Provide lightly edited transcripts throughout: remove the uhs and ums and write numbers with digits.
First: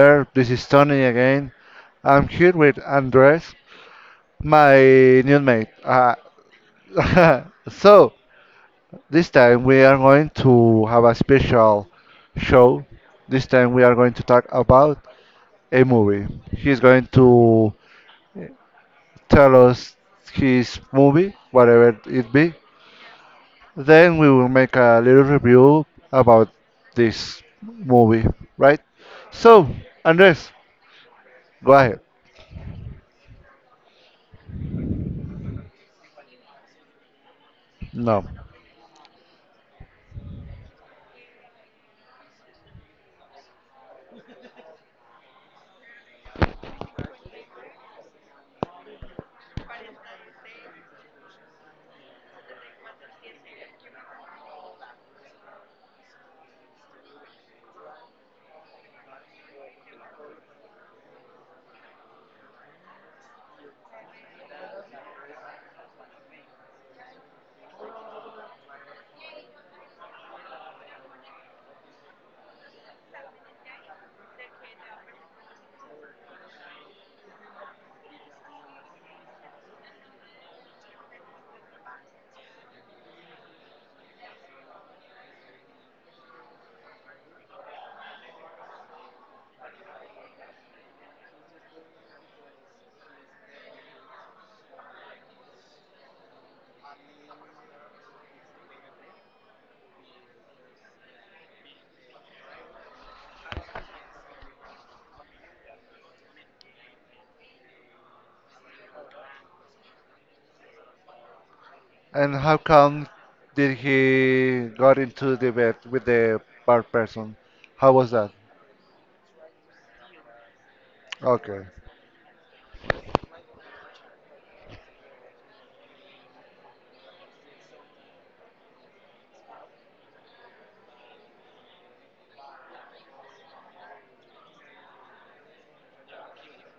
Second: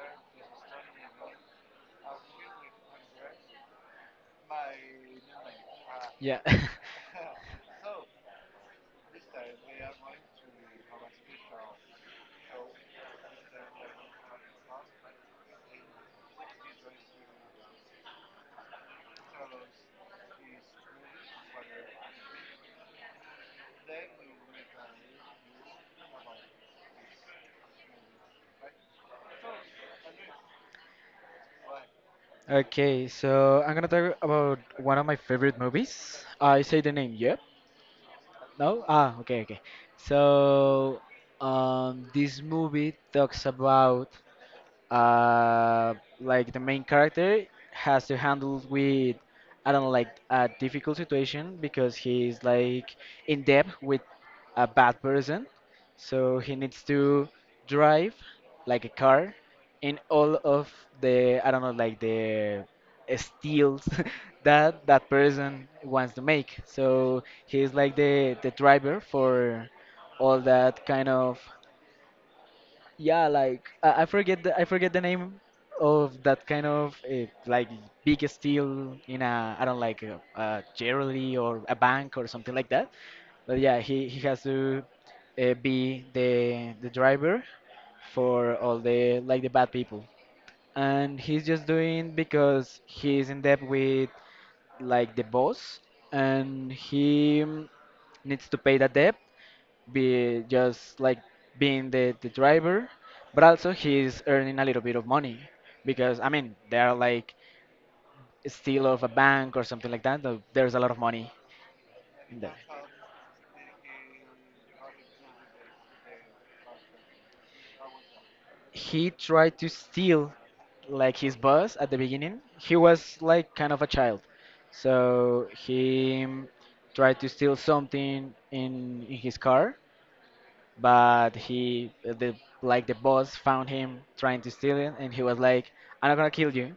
there. This is Tony again. I'm here with Andres, my new mate. Yeah. so, this time we are going to have a special show. This time we are going to talk about a movie. He's going to tell us his movie, whatever it be. Then we will make a little review about this movie, right? So, Andres, go ahead. Okay, so I'm gonna talk about one of my favorite movies. I say the name, yep. No. No? Okay. So, this movie talks about uh, like the main character has to handle with I don't know like a difficult situation because he's like in debt with a bad person, so he needs to drive like a car in all of the I don't know like the steals that that person wants to make. So he's like the driver for all that kind of yeah, like I forget I forget the name of that kind of like big steel in a I don't like a jewelry or a bank or something like that. But yeah, he has to be the driver for all the like the bad people, and he's just doing because he's in debt with like the boss, and he needs to pay that debt be just like being the driver, but also he's earning a little bit of money because I mean they are like steal of a bank or something like that. There's a lot of money And in how there. come did he got into the bed with the bar person? How was that? He tried to steal like his Okay. boss at the beginning. He was like kind of a child, so he tried to steal something in his car. But he the like the boss found him trying to steal it, and he was like, "I'm not gonna kill you.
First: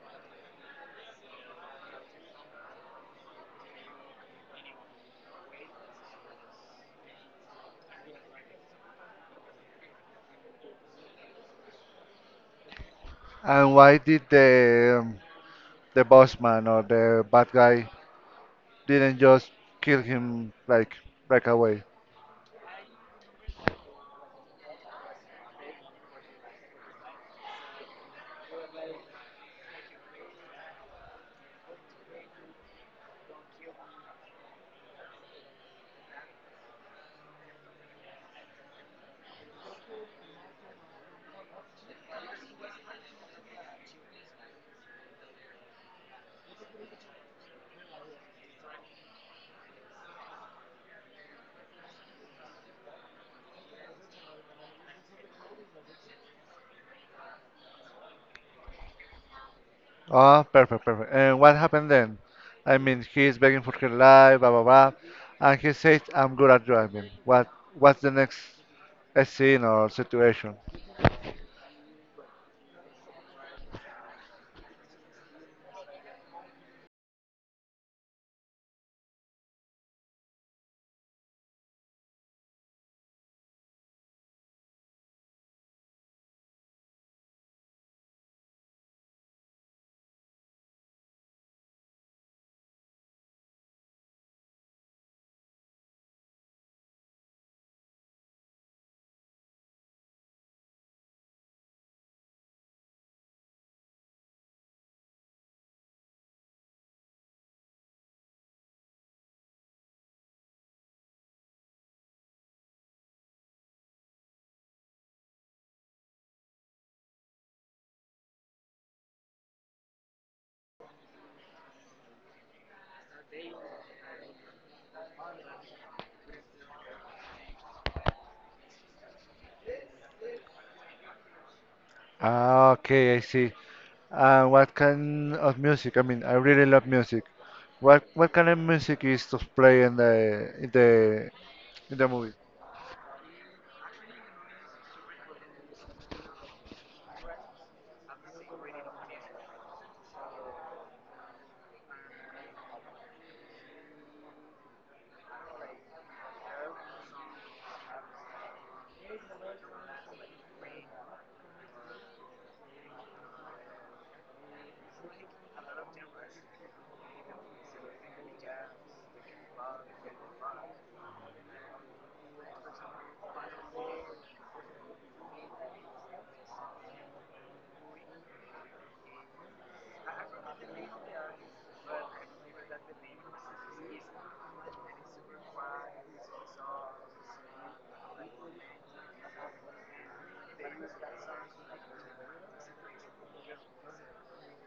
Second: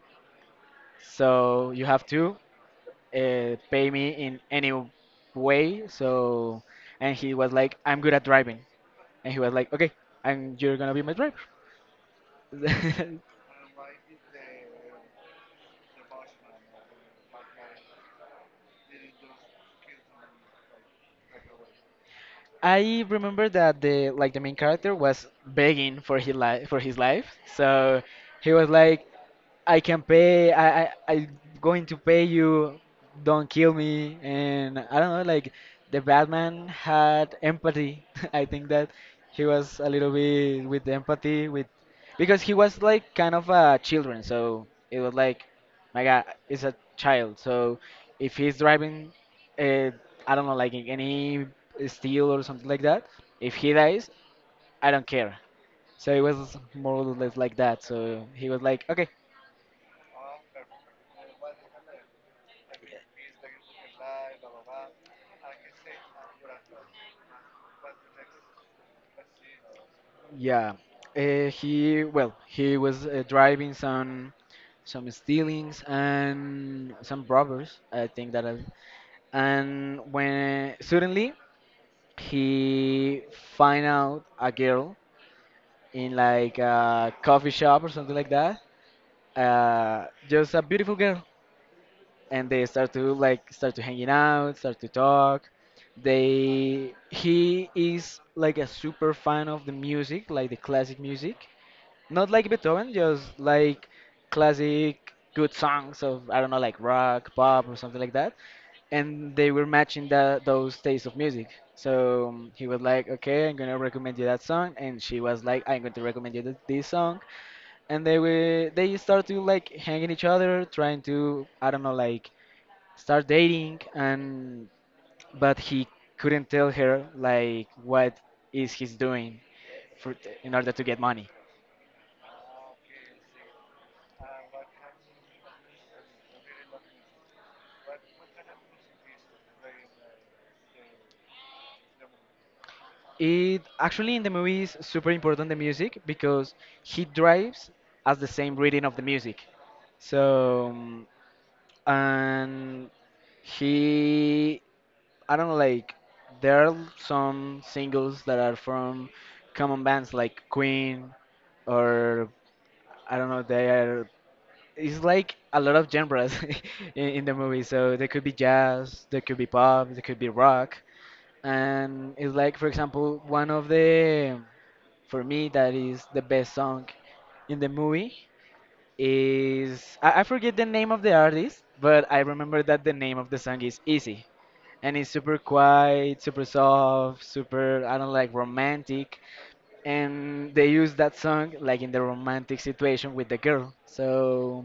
So you have to pay me in any way." So and he was like, "I'm good at driving," and he was like, "Okay, and you're gonna be my driver." And why did the boss man or the bad guy didn't just kill him like right away? I remember that the like the main character was begging for his life for his life, so he was like, "I can pay. I'm going to pay you. Don't kill me." And I don't know, like the Batman had empathy. I think that he was a little bit with empathy with because he was like kind of a children. So it was like, my God, it's a child. So if he's driving, uh, I don't know, like in any steel or something like that. If he dies, I don't care. So it was more or less like that. So he was like, okay. Ah, perfect, perfect. And what happened then? I mean, he's begging for her life, blah blah blah, and he says, "I'm good at driving." What's the next scene or situation? Yeah, he well, he was driving some stealings and some robbers. I think that, is. And when suddenly he find out a girl in like a coffee shop or something like that. Just a beautiful girl, and they start to like start to hanging out, start to talk. They he is like a super fan of the music, like the classic music. Not like Beethoven, just like classic good songs of I don't know like rock, pop or something like that. And they were matching that those tastes of music. He was like, "Okay, I'm gonna recommend you that song," and she was like, "I'm going to recommend you this song." And they were they start to like hanging each other, trying to I don't know like start dating, and but he couldn't tell her like what is he's doing for in order to get money. Ah, okay, I see. What kind of music? I mean, I really love music. What kind of music is to play in the movie? It actually in the movie is super important the music because he drives as the same reading of the music. So um, and he I don't know like there are some singles that are from common bands like Queen or I don't know they are it's like a lot of genres in the movie. So there could be jazz, there could be pop, there could be rock, and it's like for example one of the for me, that is the best song in the movie. Is I forget the name of the artist, but I remember that the name of the song is Easy, and it's super quiet, super soft, super I don't like romantic, and they use that song like in the romantic situation with the girl. So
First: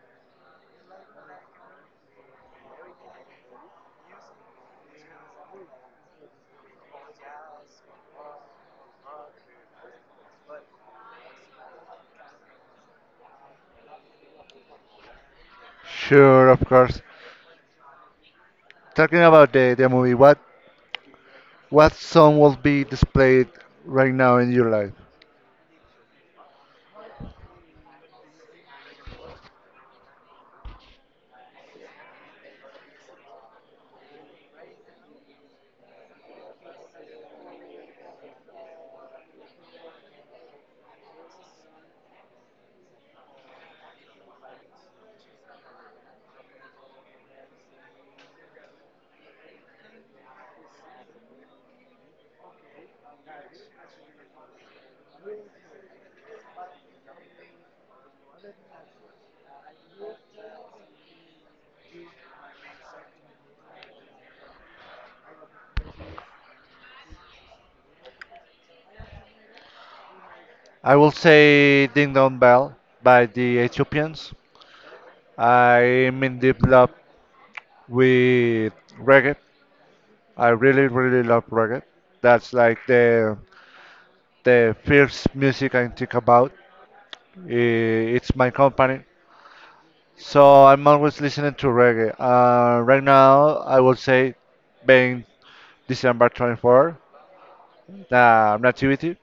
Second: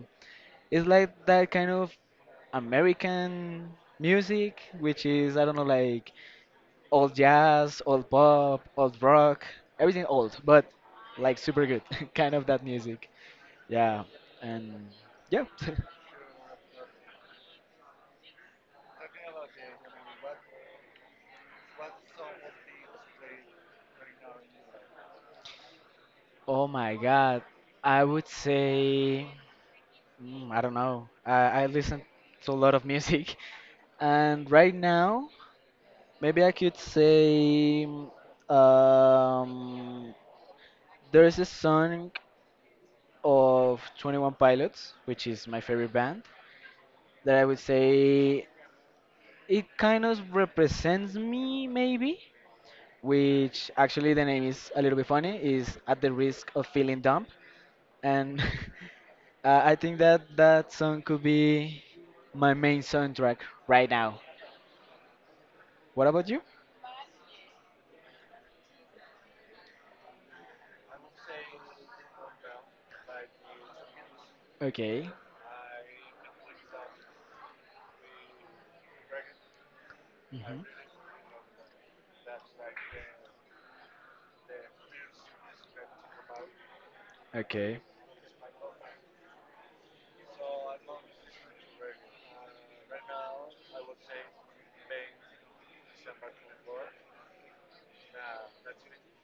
it's like that kind of American music, which is I don't know like old jazz, old pop, old rock, everything old, but like super good, kind of that music. Yeah, and yeah. Sure, of course. Talking about the movie, what song will be displayed right now in your life? Oh my God, I would say I don't know. I listen to a lot of music, and right now maybe I could say um, there is a song of Twenty One Pilots, which is my favorite band, that I would say it kind of represents me, maybe, which actually the name is a little bit funny, is At the Risk of Feeling Dumb. And I think that that song could be my main soundtrack right now. What about you? I will say Ding Dong Bell by the Ethiopians. Okay, I'm in deep love with reggae. I really, really love reggae. That's like the first music I think about. okay, It's my company. So I'm always listening to reggae. Right now, I will say, being December 24th, Nativity,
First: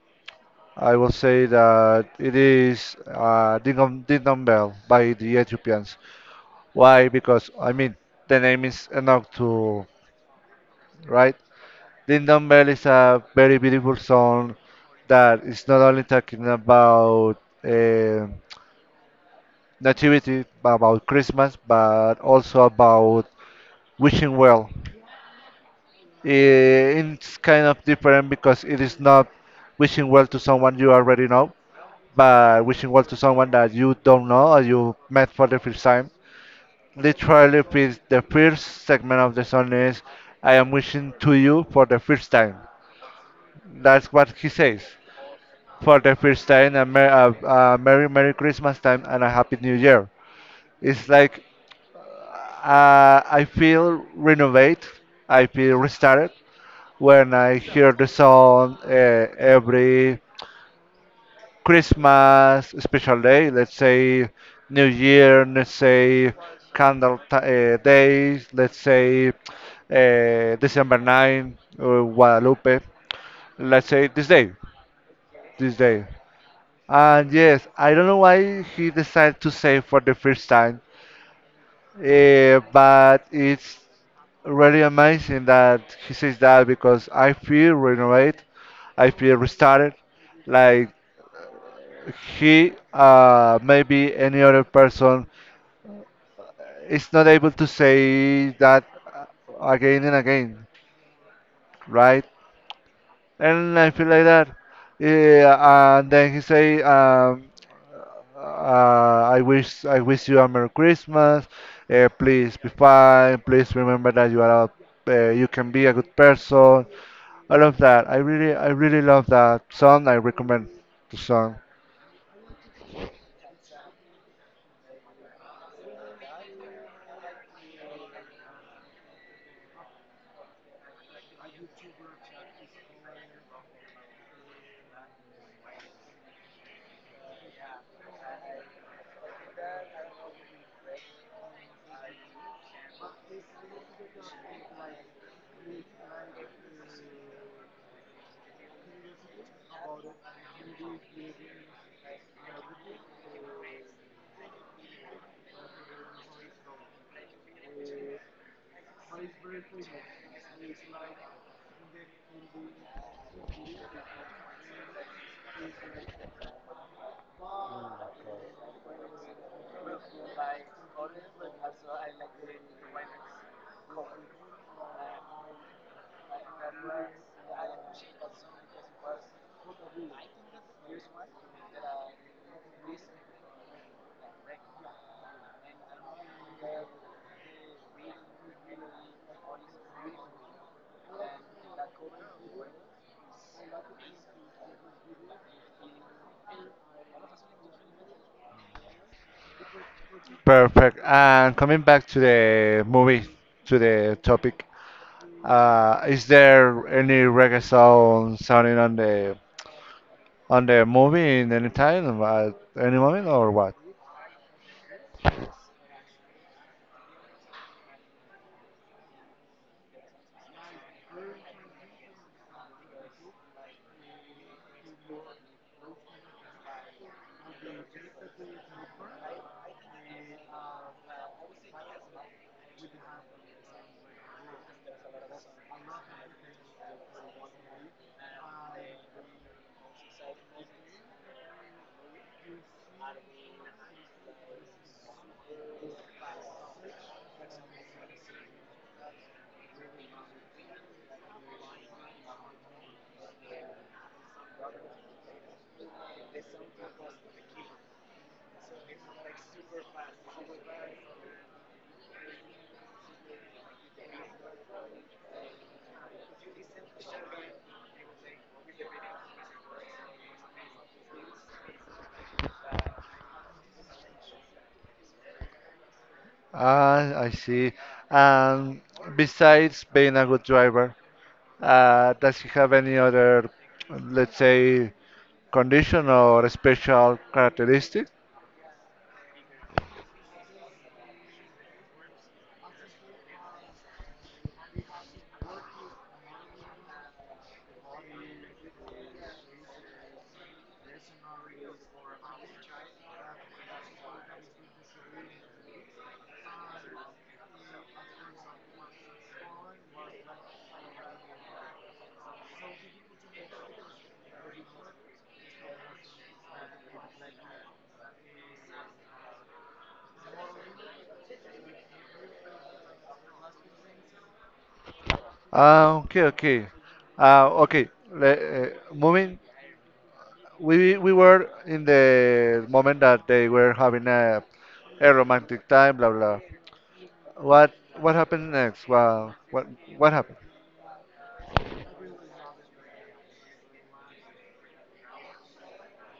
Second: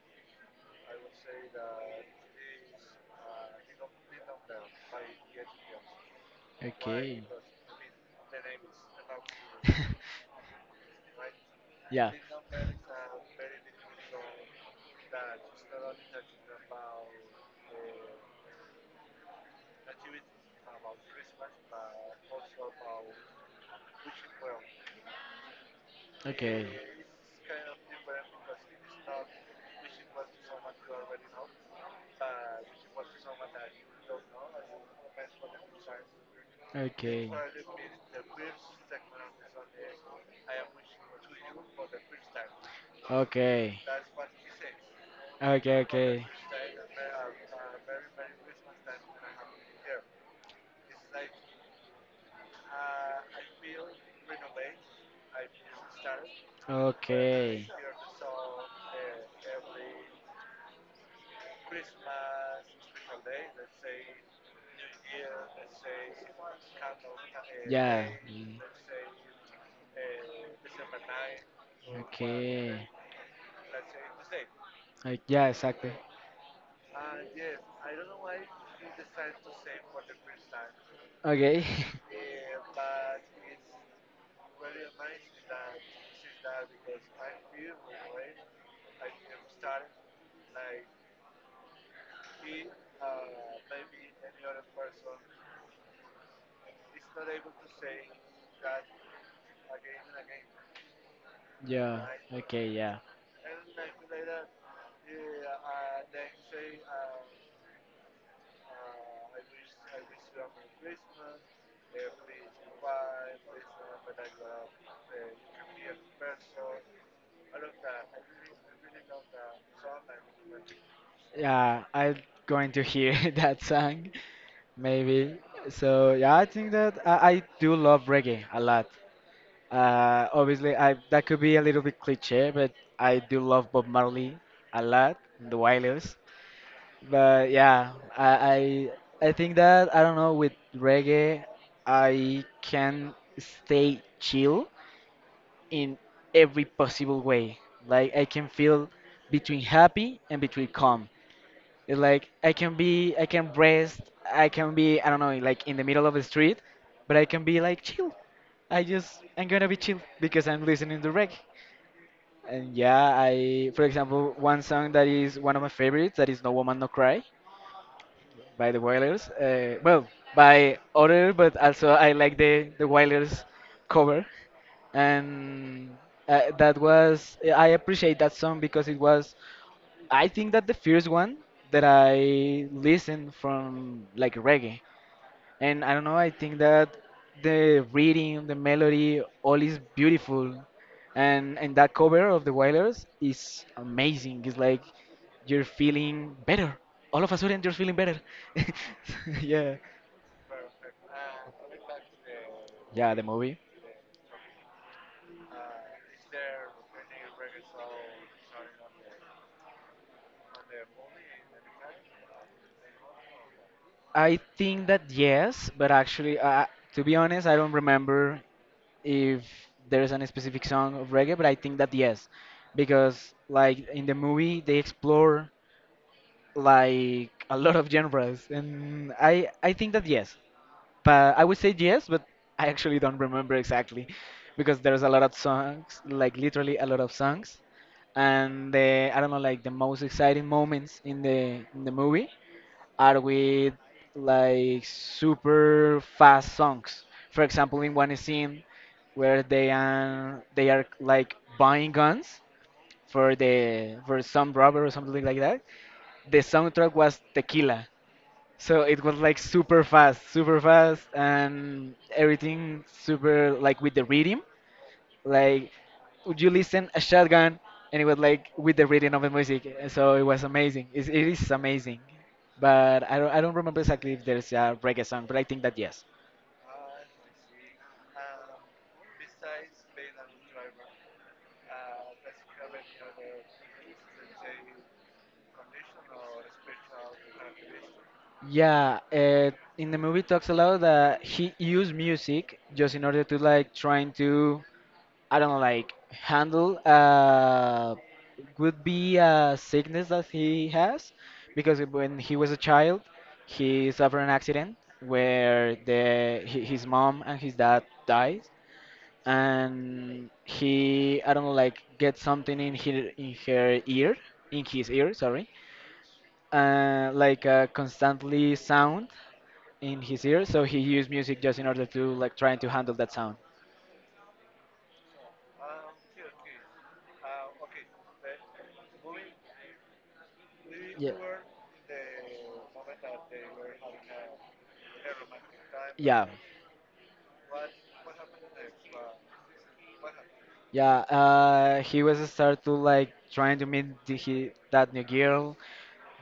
I will say that it is Dingam Dingam Bell by the Ethiopians. Why? okay. Because, I mean, the name is enough to, right? Yeah, Dingam Bell is a very beautiful song that is not only talking about nativity, about Christmas, but also about wishing well. okay, It's kind of different because it is not wishing well to someone you already know, but wishing well to someone that you don't know or you met for the first time. Literally, the first okay. segment of the song is I am wishing to you for the first time. Okay. That's what he says. Okay, For the okay. first time, a Merry Merry Christmas time and a Happy New Year. It's like I feel renovate, I feel restarted, when I Okay. hear the song every Christmas special day, let's say New Year, let's say Candle Yeah. Days, let's say December 9th, or Guadalupe, Okay. let's say this day, Yeah, this exactly. day. And yes, I don't know why he decided to say for the first time, Okay. But it's really amazing that he says that because I feel renewed, I feel restarted. Like he, maybe any other person is not able to say that again and again, Yeah. right? Okay, yeah. And I feel like that. Yeah, and then he say, I wish you a Merry Christmas. Please be fine. Please remember that you are you can be a good person. I love that. I really love that song. I recommend the song. Yeah, I'm going to hear that song maybe. So, yeah, I think that I do love reggae a lot. Obviously, I that could be a little bit cliche, but I do love Bob Marley a lot, The Wailers. But yeah, I, I think that I don't know with reggae, I can stay chill in every possible way. Like I can feel between happy and between calm. It's like I can be, I can rest, I can be, I don't know, like in the middle of the street, but I can be like chill. I just, I'm gonna be chill because I'm listening to reggae. And yeah, I, for example, one song that is one of my favorites, that is No Woman No Cry by the Wailers. Well, by other, but also I like the Wailers cover, and that was I appreciate that song because it was I think that the first one that I listened from like reggae, and I don't know. I think that the reading, the melody, all is beautiful, and that cover of the Wailers is amazing. It's like you're feeling better. All of a sudden, you're feeling better. Yeah, Perfect. And coming back to the yeah, the movie, movie. to the topic, is there any reggae song sounding on the movie in any time, at any moment, or what? I think that yes, but actually, to be honest, I don't remember if there's any specific song of reggae, but I think that yes, because like in the movie they explore like a lot of genres, and I think that yes, but I would say yes, but I actually don't remember exactly because there's a lot of songs, like literally a lot of songs, and the I don't know like the most exciting moments in the movie are with like super fast songs. For example, in one scene where they are like buying guns for the for some robber or something like that, the soundtrack was Tequila. So it was like super fast, and everything super like with the rhythm. Like, would you listen a shotgun, and it was like with the rhythm of the music. So it was amazing. It's, it is amazing. But I don't remember exactly if there's a reggae song, but I think that yes. Ah, I see. And besides being a good driver, does he have any other, let's say, condition or special characteristic? Yeah, in the movie talks a lot that he used music just in order to like trying to I don't know, like handle would be a sickness that he has because when he was a child, he suffered an accident where his mom and his dad died, and he I don't know like get something in her ear, in his ear, sorry, like a constantly sound in his ear, so he used music just in order to like trying to handle that sound. Ah, okay, okay. Okay. Moving, we Yeah. we were in the moment that they were having a romantic time, blah Yeah, blah. What what happened next? Well, what happened? yeah. He was start to like trying to meet he, that new girl,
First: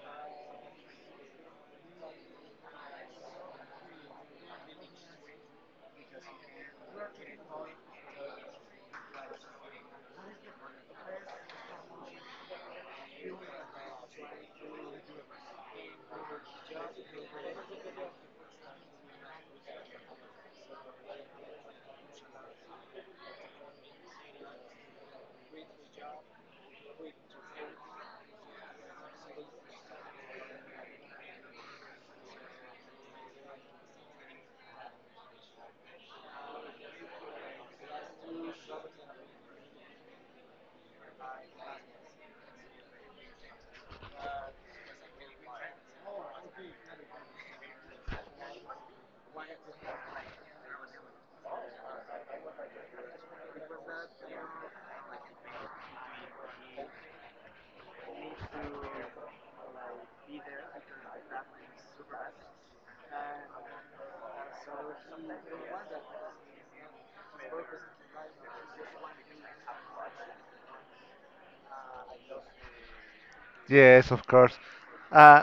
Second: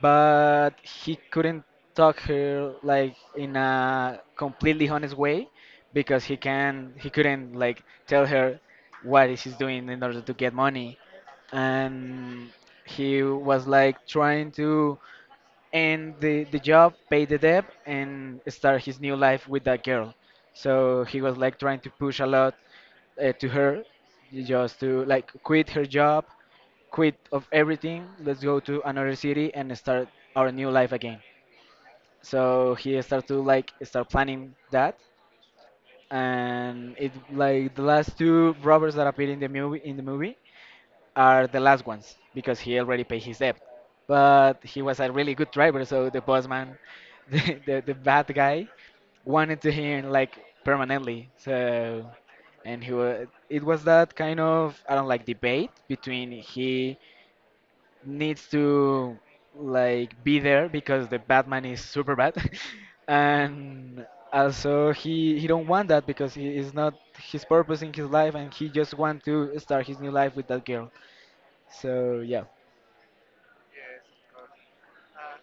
but he couldn't talk her like in a completely honest way because he can he couldn't like tell her what is he's doing in order to get money, and he was like trying to and the job paid the debt and start his new life with that girl, so he was like trying to push a lot to her just to like quit her job, quit of everything, let's go to another city and start our new life again, so he started to like start planning that, and it like the last two robbers that appeared in the movie are the last ones because he already paid his debt. But he was a really good driver, so the bossman, the bad guy, wanted to him like permanently. So, and he was, it was that kind of I don't like debate between he needs to like be there because the Batman is super bad, and also he don't want that because he is not his purpose in his life and he just want to start his new life with that girl. So yeah. Yes, of course. Uh,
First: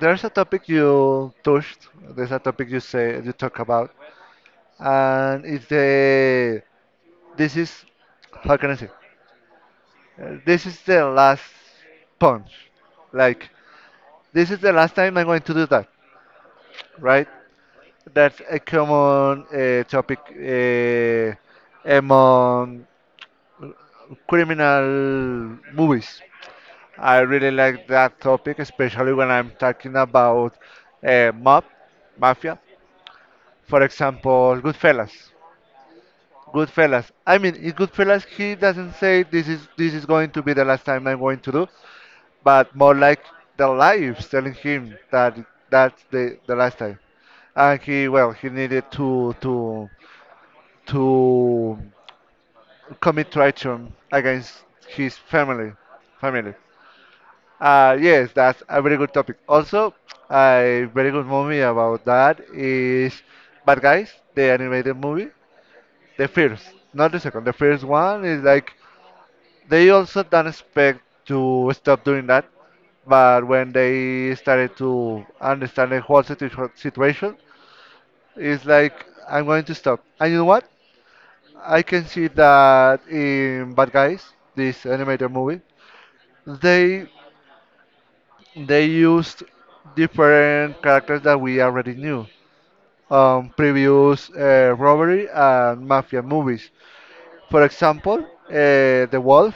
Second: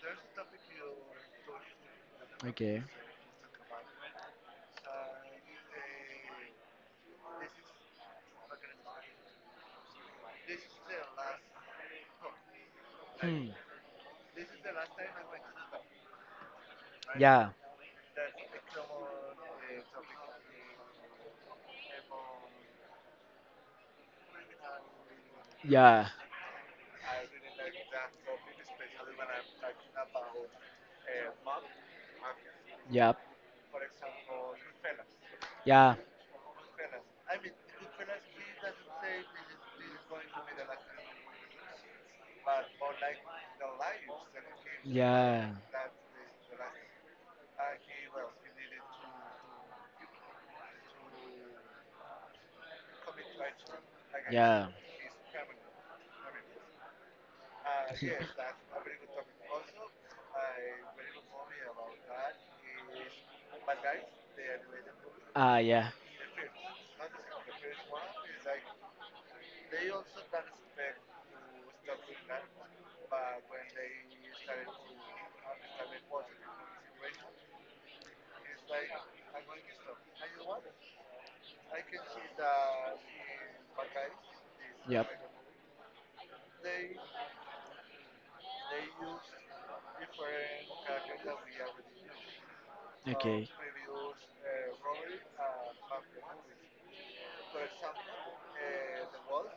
there's a topic you touched. There's a topic you Okay. say you talk about, and it's the this is how can I say? This is the last punch. Hmm. Like this is the last time I'm going to do that, right? Yeah. That's a common topic among criminal Yeah. movies. I really like that topic, especially when I'm talking about mob, mafia. Yep. For example, Goodfellas. Yeah. Goodfellas. I mean, in Goodfellas, he doesn't say this is going to be the last time I'm going to do, but more like the life telling Yeah. him that Yeah. that's the last time and he well he needed to commit treason against his family. Family. Yes, that's a very good topic. Also, a very good movie about that is Bad Guys, the animated movie, Ah, yeah. the first, not the second. The first one is like they also don't expect to stop doing that, but when they started to understand the whole situation, it's like I'm going to stop. And you know what? I can see that in Bad Guys, this Yep. animated movie, they they used different characters that we already knew Okay. Previous robbery and mafia movies. For example, uh, the wolf,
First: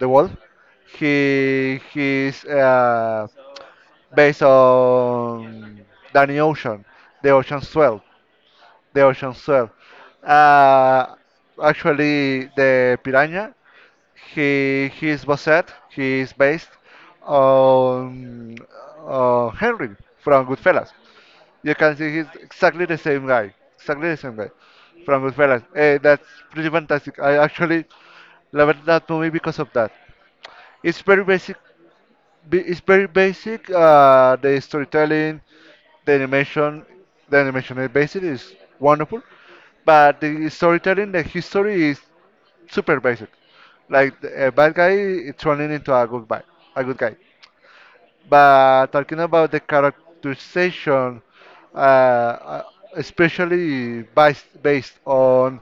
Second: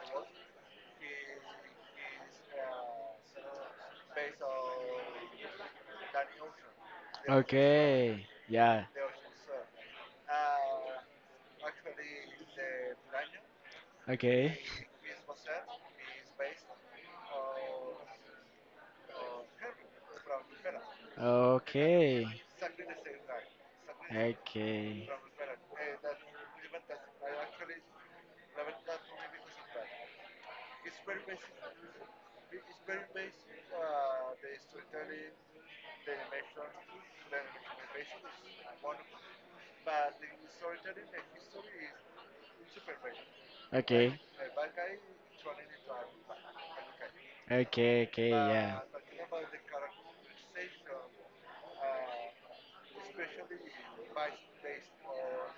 the wolf, he's based on Danny Ocean, the Ocean's Twelve, Okay. Yeah. the Ocean's Twelve. Uh, actually, the piranha. Okay. He is based on Henry from Goodfellas. You can see Okay. he's exactly the same guy, exactly the same guy Okay. from Goodfellas. That's pretty fantastic. I actually loved that movie because of that. It's very basic. It's very basic. The storytelling, the animation, the animation is basic is wonderful, but the storytelling, the history is super basic. Like Okay. a bad guy turning into a good guy, a good guy. Okay, okay, yeah. But talking about the characterization, uh, uh, especially based on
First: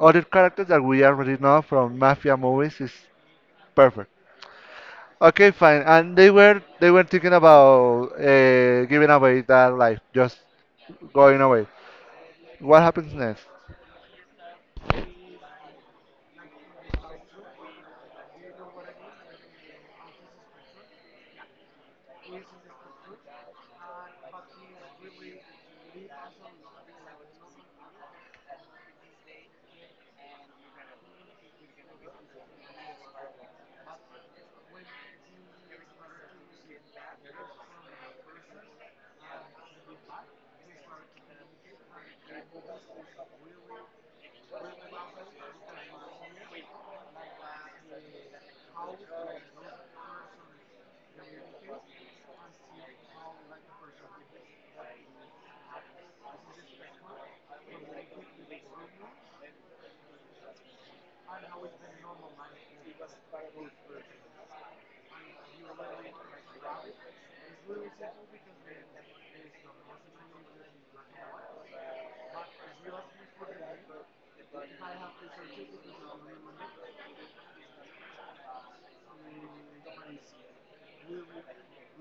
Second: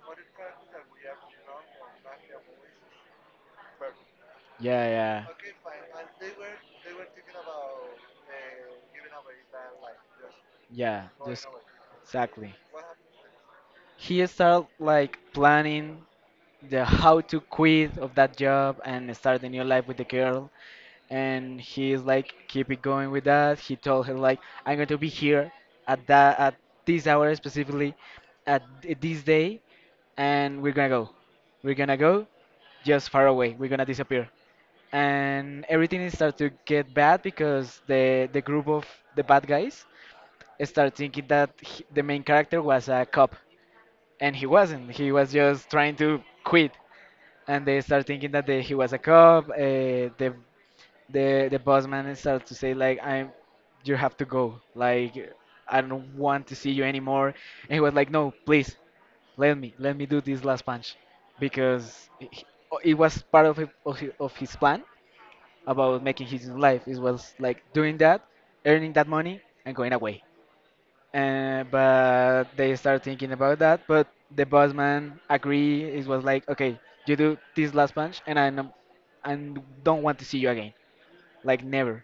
other characters that we already know from mafia movies, is perfect. Yeah, yeah. Okay, fine. And they were thinking about giving away that life, just Yeah, going just away. exactly. What happens next? He started like planning the how to quit of that job and start a new life with the girl. And he's like keep it going with that. He told her like I'm going to be here at this hour specifically at this day, and we're gonna go. We're gonna go just far away. We're gonna disappear. And everything is to get bad because the group of the bad guys start thinking that the main character was a cop, and he wasn't. He was just trying to quit, and they start thinking that he was a cop. The the boss man start to say like, I'm, you have to go, like I don't want to see you anymore. And he was like, no, please, let me do this last punch, because it was part of, his plan about making his life. It was like doing that, earning that money, and going away. But they start thinking about that. But the boss man agree. It was like, okay, you do this last punch, and I and don't want to see you again, like never.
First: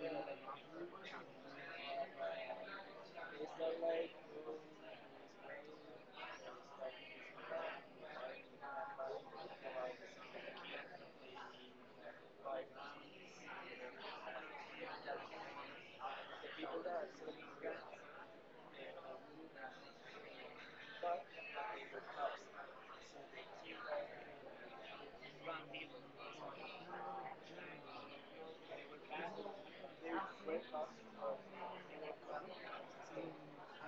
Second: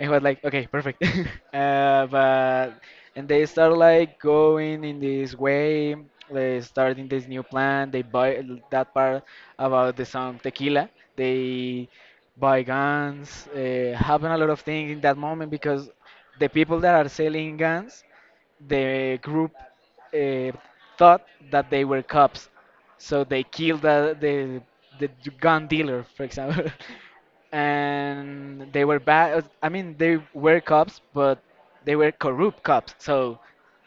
And was like, okay, perfect. But and they start like going in this way. They start in this new plan. They buy that part about the song Tequila. They buy guns. Happen a lot of things in that moment because the people that are selling guns, the group, uh, thought that they were cops, so they killed the gun dealer, for example. And they were bad. I mean, they were cops, but they were corrupt cops. So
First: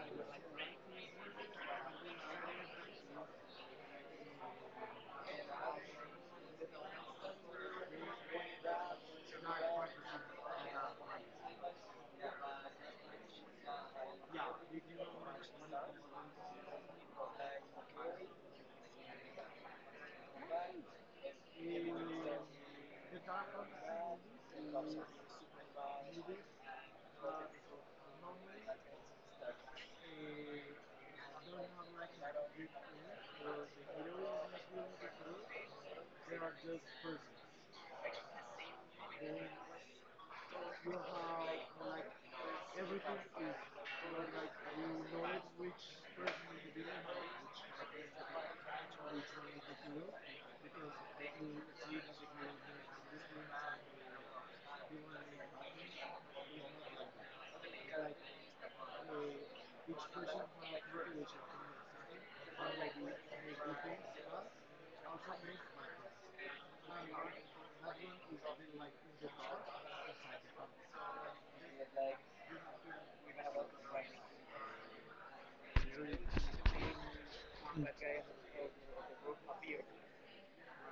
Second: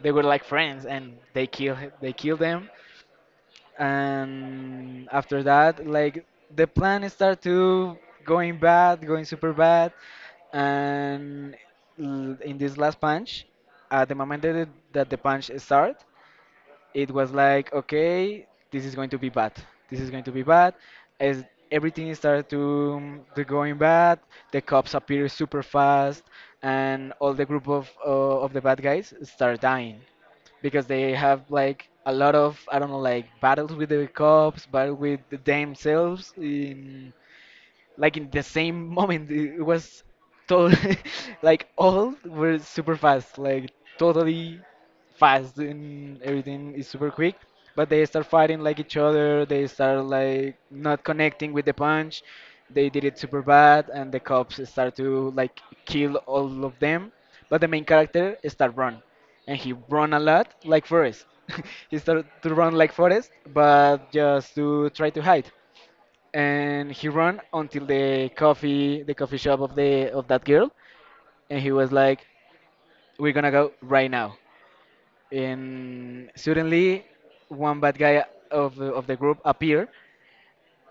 they were like friends, and they kill them. And after that, like the plan start to going bad, going super bad. And in this last punch, at the moment that the punch start, it was like, okay, this is going to be bad, this is going to be bad, as everything started to going bad. The cops appear super fast, and all the group of the bad guys start dying because they have like a lot of, I don't know, like battles with the cops, battle with themselves, in like in the same moment. It was total, like all were super fast, like totally fast, and everything is super quick. But they start fighting like each other. They start like not connecting with the punch. They did it super bad, and the cops start to like kill all of them. But the main character start run, and he run a lot like Forest. He started to run like Forest, but just to try to hide. And he ran until the coffee shop of the of that girl. And he was like, we're gonna go right now. And suddenly, one bad guy of the group appeared,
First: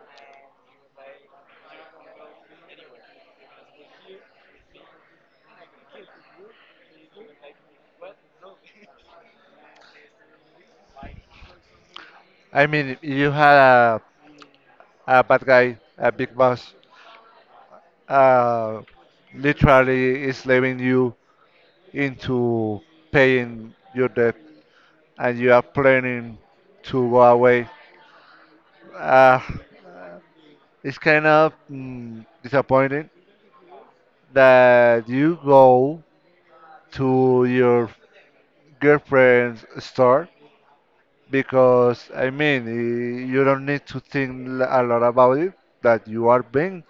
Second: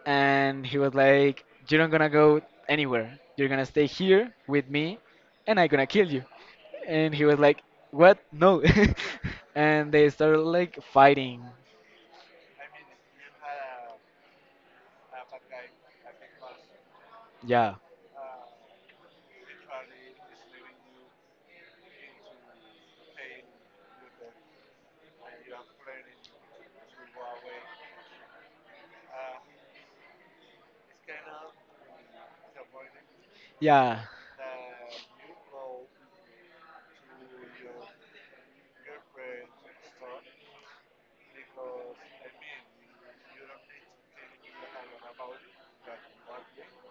and he was like, you're not gonna go anywhere. You're gonna stay here with me, and I'm gonna kill you. And he was like, what, no. And they started like fighting. I mean, you had a bad guy, a big boss. Yeah, uh, literally is leaving you into paying your debt and you are planning to go away. Uh, it's kind of disappointing yeah, that you go to your girlfriend's store because I mean you don't need to think a lot about it that you are being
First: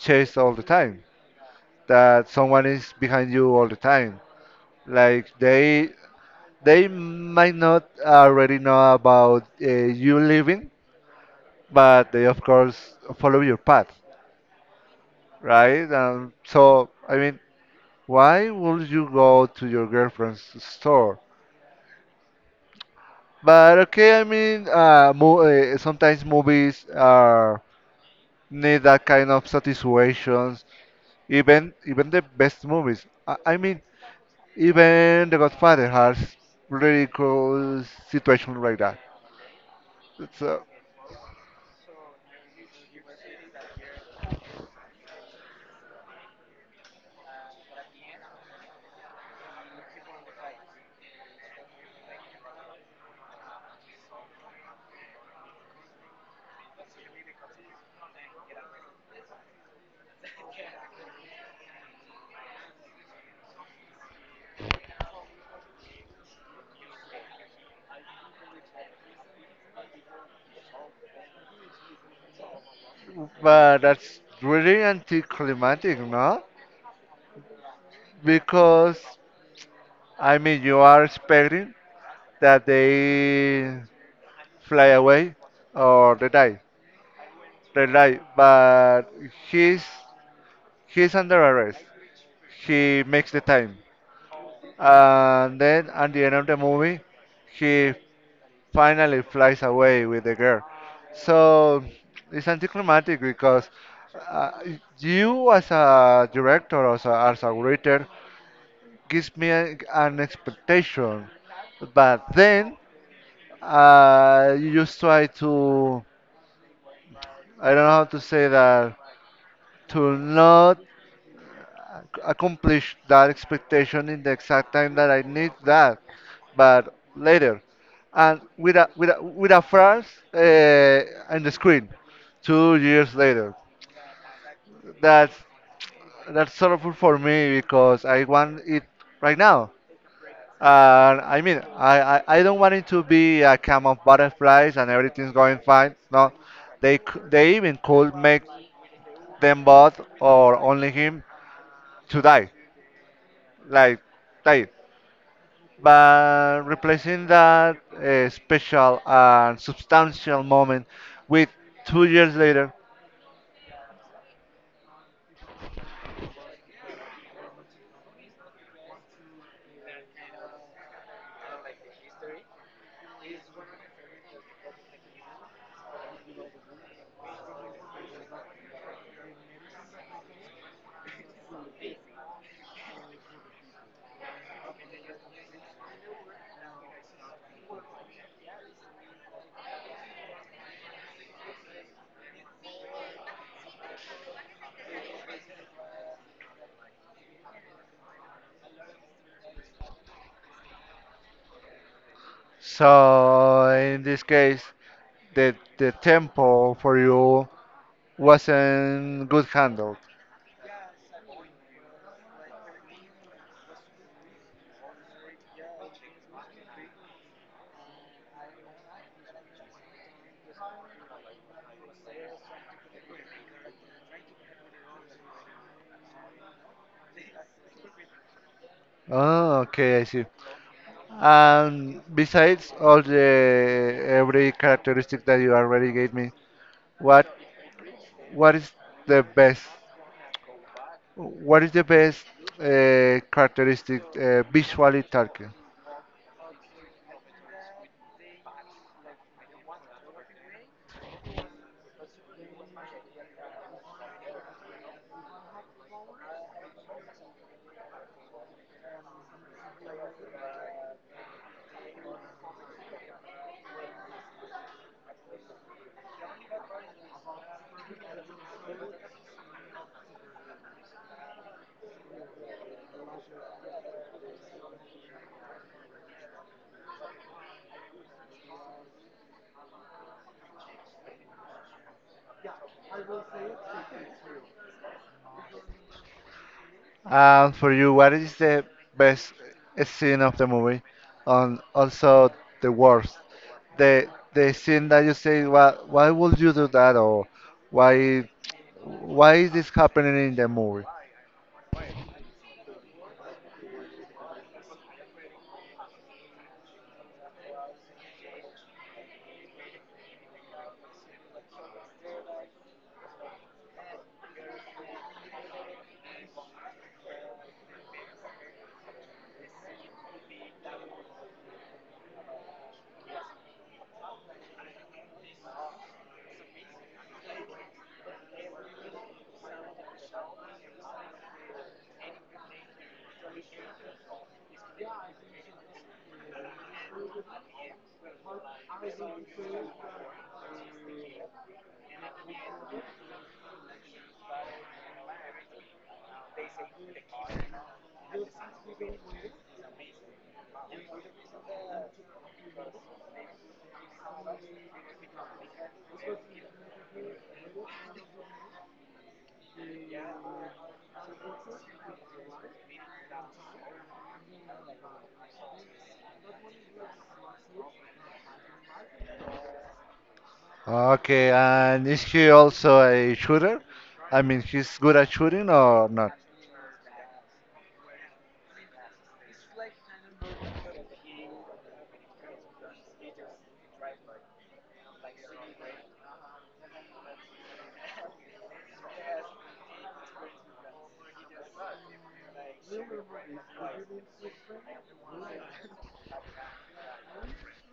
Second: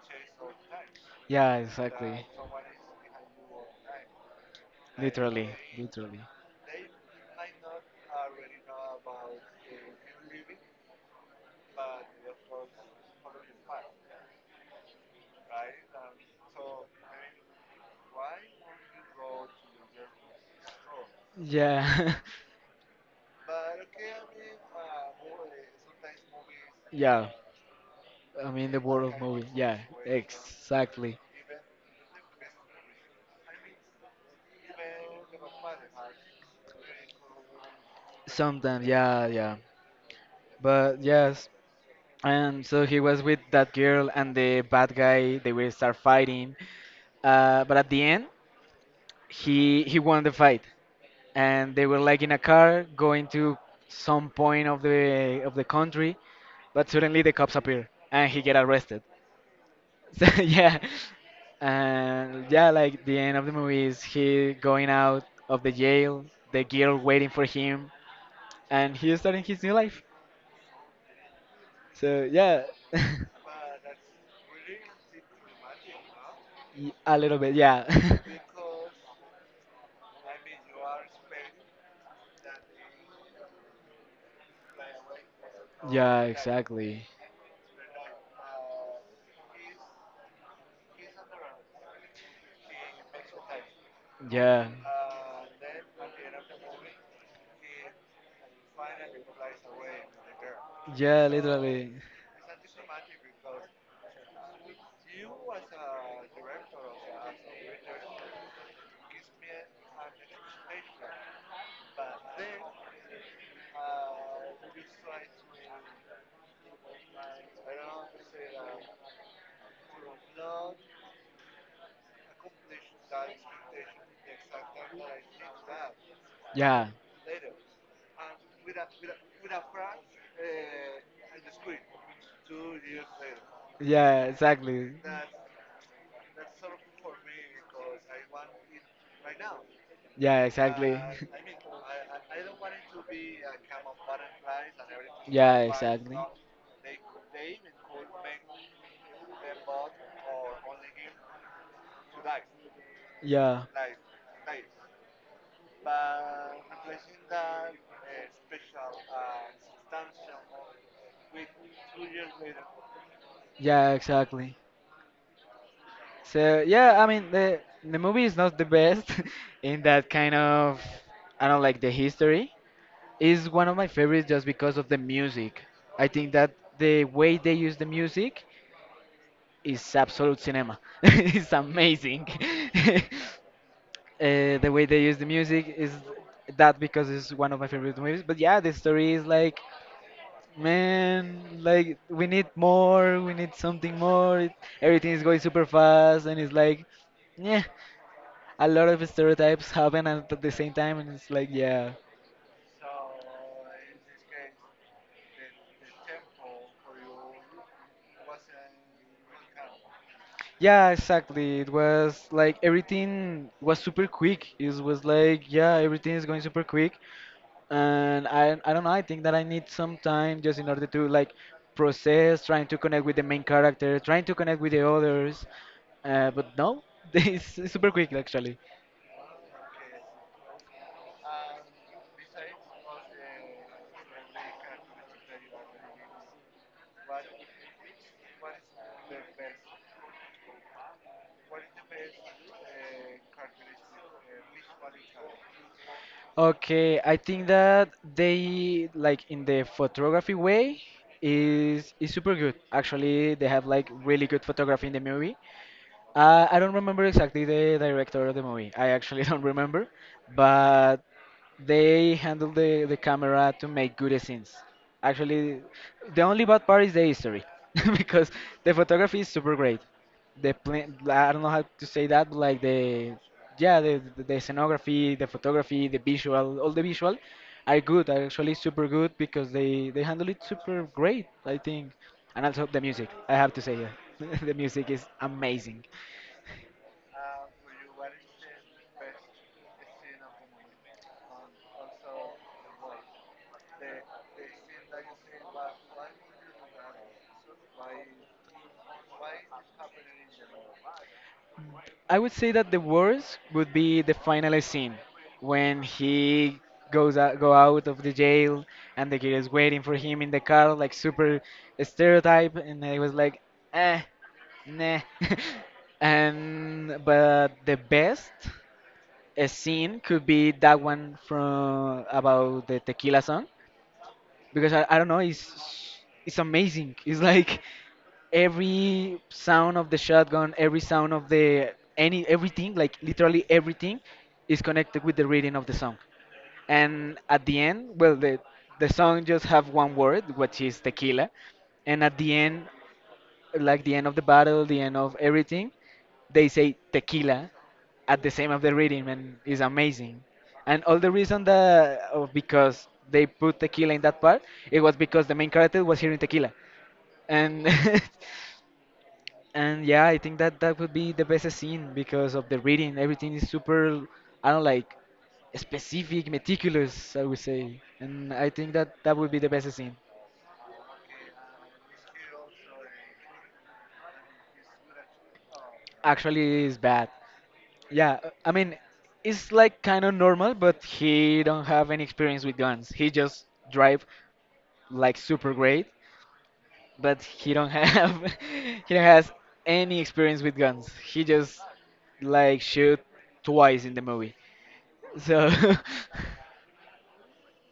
chased all the time yeah, exactly. that someone is behind you all the time. like Literally. they Literally. They might not already know about you living, but they of course follow your path, right? So I mean, why would you go to your girlfriend's store? Yeah. But okay, I mean, mo sometimes movies Yeah. are I mean, the need that world of kind of movie. Yeah, satisfactions. exactly. Even the best movies. I mean, even The Godfather has really cool situation like Sometimes, that. yeah, yeah. So. But yes, and so he was with that girl, and the bad guy, they will start fighting. But at the end, he won the fight, and they were like in a car going to some point of the country. But suddenly the cops appear, and he get arrested. So, yeah, and yeah, like the end of the movie is he going out of the jail, the girl waiting for him, and he is starting his new life. So yeah. But that's really anticlimactic, no? Y- a little bit, yeah. Because, I mean, you are expecting that they fly away or Yeah, they die. exactly. They die, but he's, he's under arrest. He makes the time. Yeah, And then at the end of the movie, he finally flies away with the girl. yeah, So literally. it's anticlimactic because uh, you, as a director or as a, writer, gives me an expectation. But then you just try to, I don't know how to say that, to not accomplish that expectation in the exact time that I need that, Yeah, but later. And with a flash on the screen, 2 years later. yeah, exactly. That's, that's sorrowful for me because I want it right now. Yeah, exactly. I mean, I don't want it to be a calm of butterflies and everything's Yeah, going fine. exactly. No, they even could make them both or only him to die, Yeah, like die. But replacing that special and substantial moment with 2 years later. yeah, exactly. So yeah, I mean, the movie is not the best, in that kind of. I don't like the history. It's one of my favorites just because of the music. I think that the way they use the music is absolute cinema. It's amazing. The way they use the music is that, because it's one of my favorite movies. But yeah, the story is like, man, like we need more, we need something more. It, everything is going super fast, and it's like, yeah, a lot of stereotypes happen at the same time, and it's like, yeah, So in this case, the tempo for you wasn't good handled. yeah, exactly. It was like everything was super quick. It was like, yeah, everything is going super quick, and I don't know. I think that I need some time just in order to like process, trying to connect with the main character, trying to connect with the others. But no, it's super quick actually. Oh, okay, I see. And besides all the every characteristic that you already gave me, what what is the best? What is the best characteristic visually talking? Okay, I think that they, like in the photography way, is super good. Actually, they have like really good photography in the movie. I don't remember exactly the director of the movie. I actually don't remember, but they handle the camera to make good scenes. Actually, the only bad part is the history, because the photography is super great. The plan, I don't know how to say that, but like the, yeah, the scenography, the photography, the visual, all the visual are good, are actually super good, because they handle it super great, I think. And also the music, I have to say, yeah. The music is amazing. And for you, what is the best scene of the movie? And also the worst, the the scene that you say, why would you do that, or why why is this happening in the movie? I would say that the worst would be the final scene when he go out of the jail, and the girl is waiting for him in the car, like super stereotype, and I was like, eh, nah. and But the best scene could be that one from about the tequila song, because I don't know, it's amazing. It's like every sound of the shotgun, every sound of the any everything, like literally everything, is connected with the reading of the song. And at the end, well, the song just have one word, which is tequila. And at the end, like the end of the battle, the end of everything, they say tequila at the same of the reading, and it's amazing. And all the reason that of because they put tequila in that part, it was because the main character was hearing tequila, and and yeah, I think that that would be the best scene because of the reading. Everything is super, I don't like, specific, meticulous, I would say. And I think that that would be the best scene. Okay, and is he also a shooter? I mean, he's good at shooting or not? Actually, it's bad. Yeah, I mean, it's like kind of normal, but he don't have any experience with guns. He just drive like super great, but he don't have, he don't has any experience with guns. He just like shoot twice in the movie. So.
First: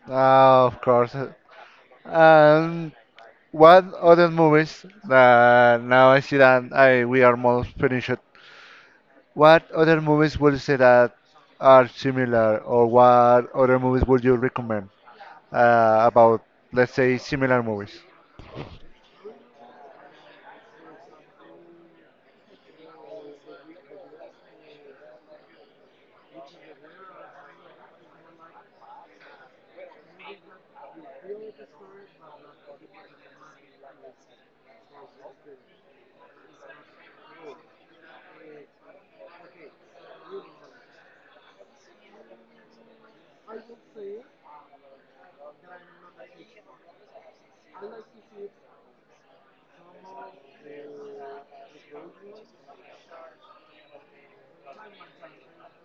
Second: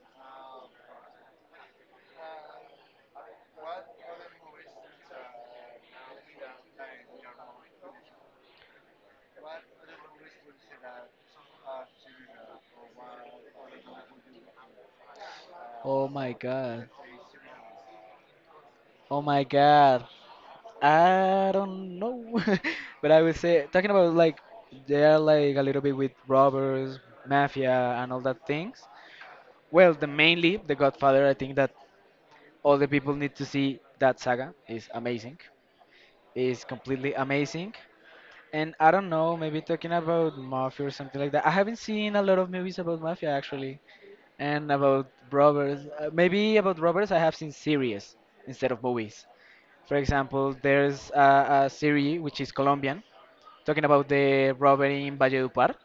Ah, of course. And what other movies? Now I see that I we are almost finished. What other movies would you say that are similar, or what other movies would you recommend Oh my about, god. let's say, similar movies? Oh my god. I don't know. But I would say, talking about like, they are like a little bit with robbers, mafia, and all that things. Well, the mainly The Godfather, I think that all the people need to see that saga. Is amazing. Is completely amazing. And I don't know, maybe talking about mafia or something like that. I haven't seen a lot of movies about mafia actually, and about robbers. Maybe about robbers, I have seen series instead of movies. For example, there's a series which is Colombian, talking about the robbery in Valledupar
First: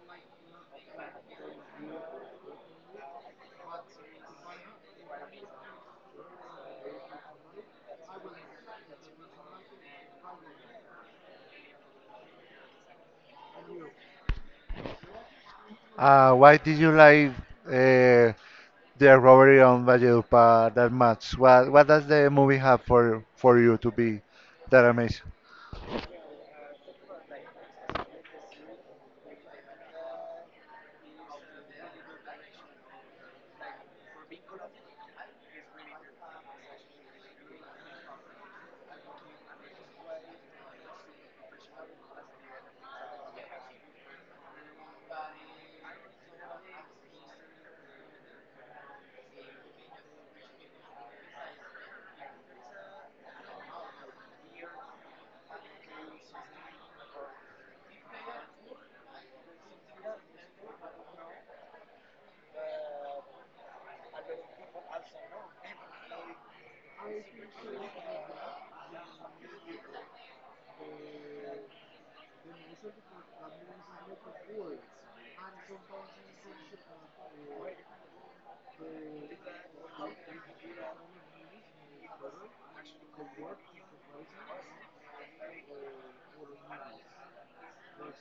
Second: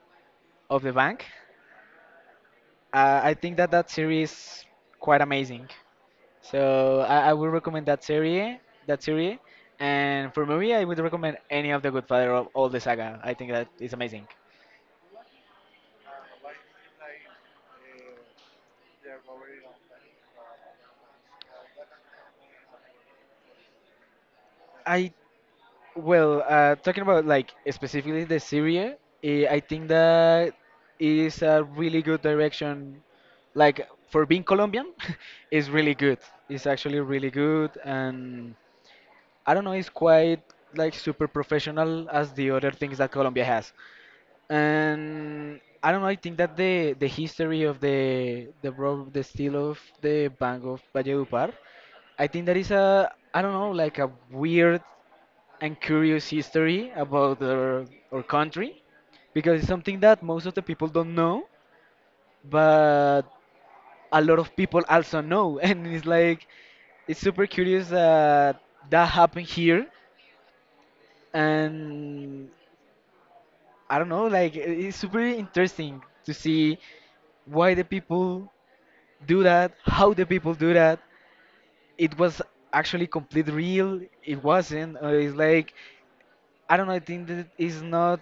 of the bank. I think that that series is quite amazing. So I would recommend that series, that series. And for movie, I would recommend any of the Godfather, of all the saga. I think that is amazing. Why did you like uh, the robbery on Valledupar that much? What does the movie have for you to be that I, amazing? well, talking about like specifically the Syria, eh, I think that is a really good direction. Like for being Colombian, it's really good. It's actually really good, and I don't know, it's quite like super professional as the other things that Colombia has. And I don't know, I think that the history of the rob the steal of the Bank of Valledupar, I think that is a, I don't know, like a weird and curious history about our country, because it's something that most of the people don't know, but a lot of people also know. And it's like, it's super curious that that happened here. And I don't know, like, it's super interesting to see why the people do that, how the people do that. It was actually complete real, it wasn't. It's like, I don't know, I think that it's not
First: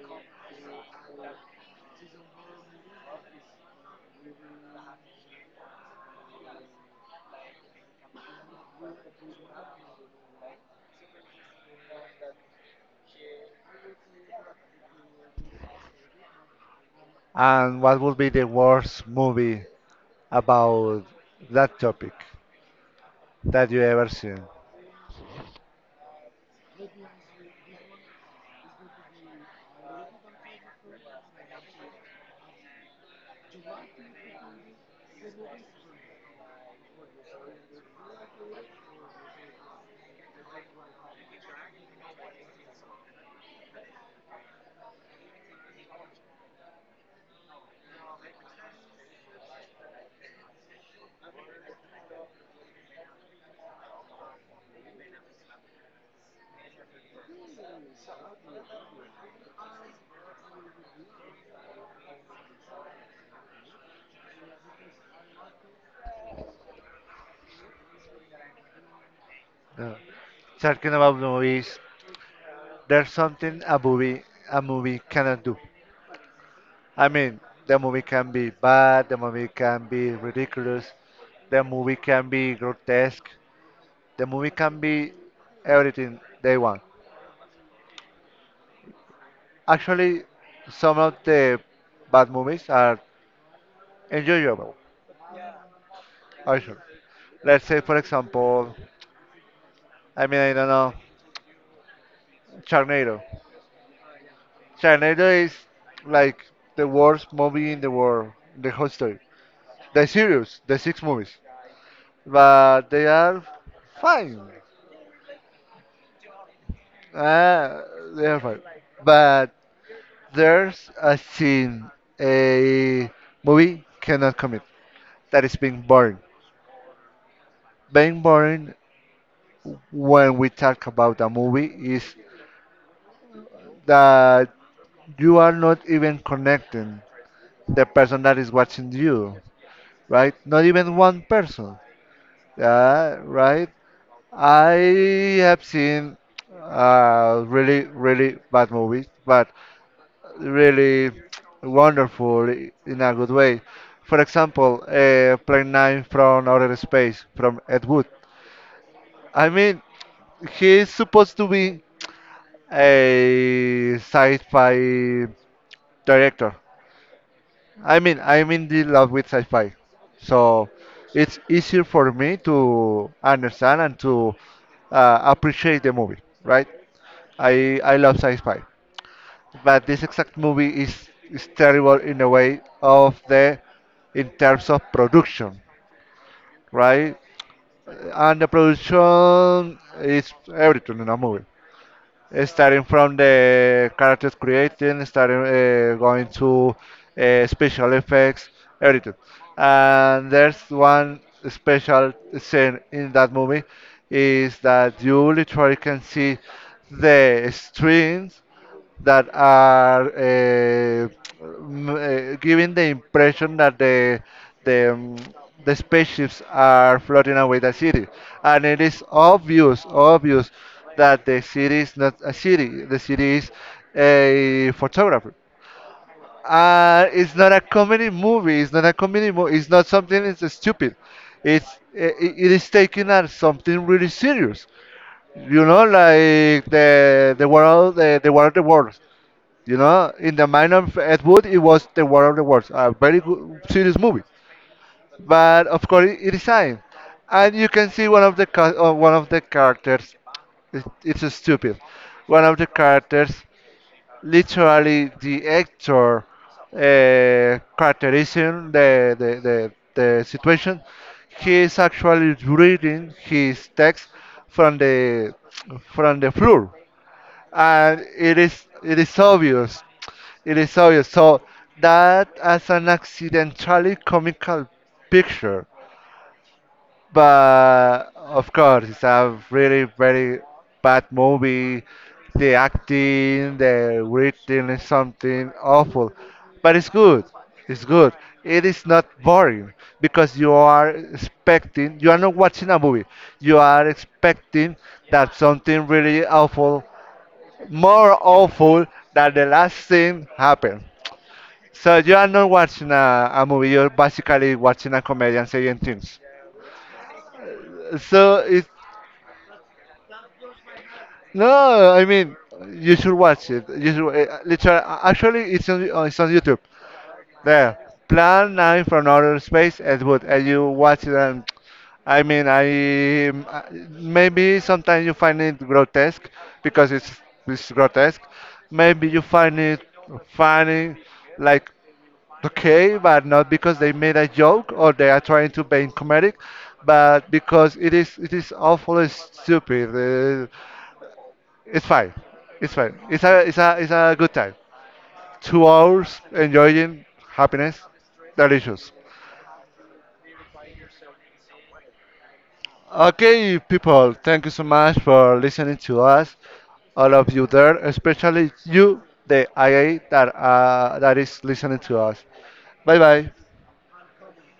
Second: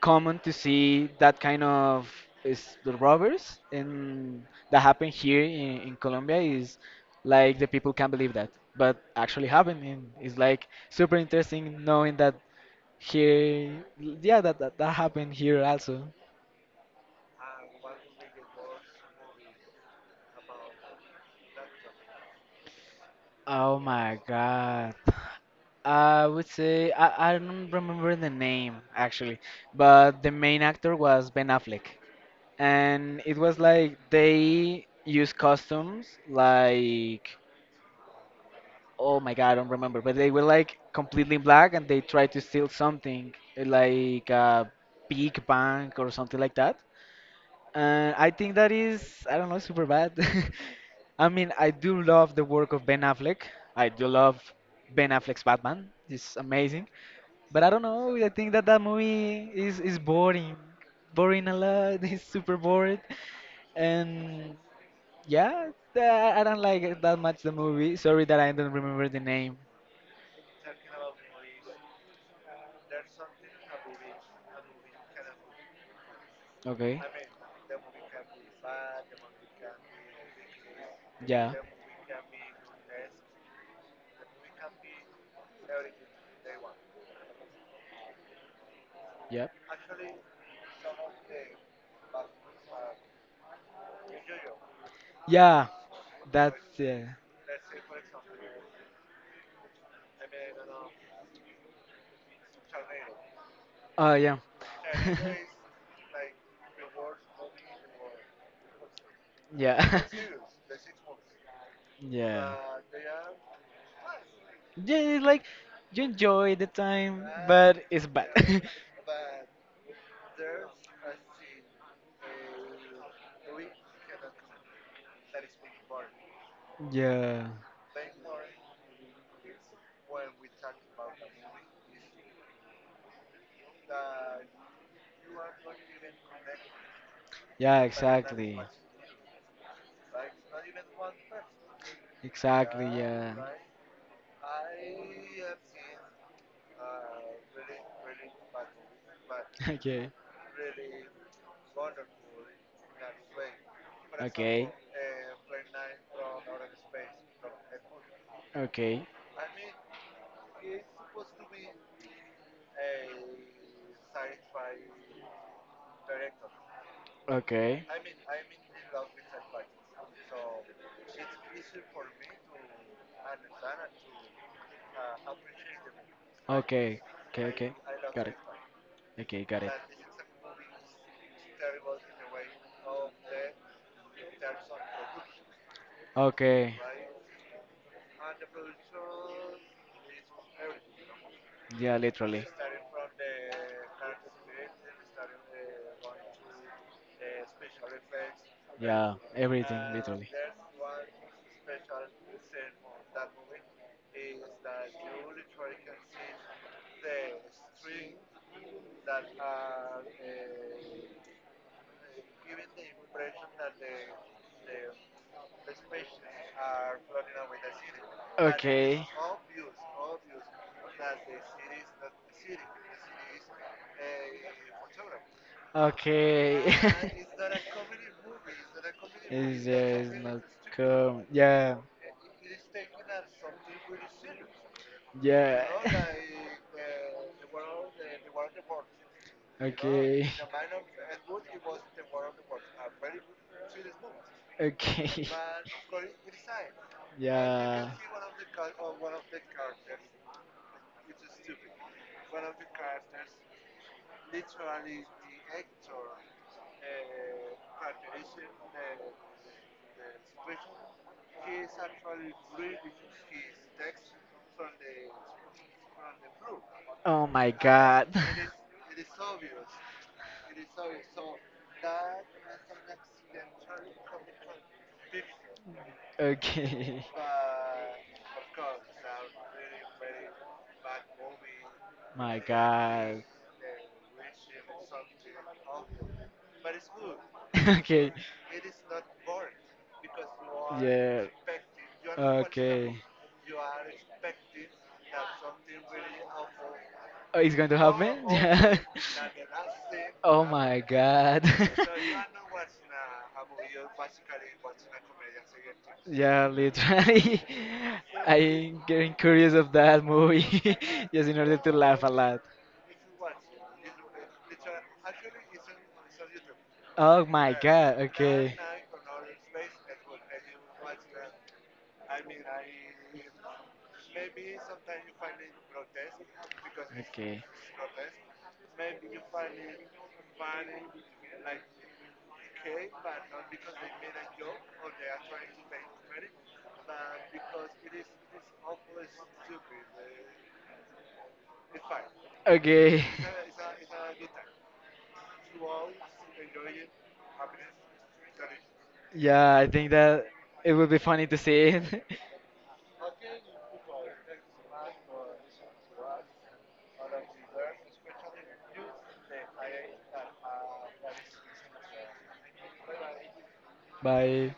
common to see that kind of is the robbers, and that happen here in Colombia is like the people can't believe that, but actually happen, and it's like super interesting knowing that here, yeah, that happened here also. And what would be the worst movie about that topic that Oh you ever my seen? God. I would say I don't remember the name actually, but the main actor was Ben Affleck. And it was like they use customs like, oh my God, I don't remember. But they were like completely black, and they tried to steal something, eh, like a big bank or something like that. And I think that is, I don't know, super bad. I mean, I do love the work of Ben Affleck. I do love Ben Affleck's Batman. It's amazing. But I don't know, I think that that movie is boring. Boring a lot. It's super bored. And yeah, I don't like it that much the movie. Sorry that I don't remember the name. Uh, Talking about movies, there's something a movie cannot do. Okay. I mean, the movie can be bad, the movie can be ridiculous, Yeah. the movie can be grotesque, the movie can be everything they want. Yep. Actually, some of the bad movies are enjoyable. Yeah. That's Actually, it. let's say for example, I mean I don't know, Charnado. Oh yeah. Charnado is like the worst movie in the world, the whole story, Yeah. the series, the six movies, Yeah. but they are fine. Yeah, it's like you enjoy the time, Uh, but it's they bad. are fine. But there's a scene a movie cannot commit that is being boring. Yeah. Being boring when we talk about a movie is that you are not even connecting Yeah. the person that is Exactly. watching you, right? Not even one person, Exactly. yeah, Yeah. right? I have seen really, really bad movies, but Okay. really wonderful in a good way. For Okay. example, Plane 9 from Outer Space from Ed Wood. Okay. Okay. I mean, he is supposed to be a sci-fi director. Okay. I mean, I'm in the love with sci-fi, so it's easier for me to understand and to appreciate the movie, right? Okay. Okay. I love Got it. sci-fi, Okay. Got it. but this exact movie is terrible in a way of the in terms of production, Okay. right? And the production is everything in a movie, Yeah, literally. starting from the characters creating, starting going to special effects, everything. Yeah, everything, literally. And there's one special scene in that movie is that you literally can see the strings that are giving the impression that the um, the spaceships are floating away the city, and it is Okay. obvious, obvious that the city is not a city. The city is a photographer. Okay. It's not a comedy movie. It's not a comedy movie. It's It's not just something. not It's stupid. come. It's Yeah, it is taken as something really serious. yeah. You know, like the world, the war of the worlds. You know, Okay. in the mind of Ed Wood, it was The War of the Worlds, a very good, serious movie. Okay. But of course, it is science, and you can Yeah. see one of the one of the characters. It's stupid. One of the characters, literally the actor, characterizing the situation, he is actually reading his text from the from the floor Oh my and God. it is it is obvious. It is obvious. So that as an accidentally comical picture, Okay. but of course it's a really very bad movie. My The God. acting, the writing is something awful, but it's good. It's Okay. good. It is not boring because you are Yeah. expecting. You are not watching a Okay. movie. You are expecting that something really awful Oh, it's going to more happen? awful that the last Yeah. thing Oh my happened. god. So you are not watching a movie, you're basically watching a comedian saying things. Yeah, literally. So it I'm getting curious of that movie, just in order to no, laugh I a mean lot. you should watch it. You should literally actually it's on YouTube. Oh my There, god, Plan okay. Nine from Outer Space, Ed Wood, and you watch it. And I mean, I maybe sometimes you find it grotesque because it's Okay. it's grotesque. Maybe you find it funny, like okay, but not because they made a joke or they are trying to be comedic, but because it is awful and stupid. It's fine. It's fine. Okay. It's a it's a it's a good time. 2 hours enjoying happiness, delicious. Yeah, I think that it would be funny to see it. Okay, people, thank you so much for listening to us, all of you there, especially you, the IA that is listening to us. Bye bye. Bye.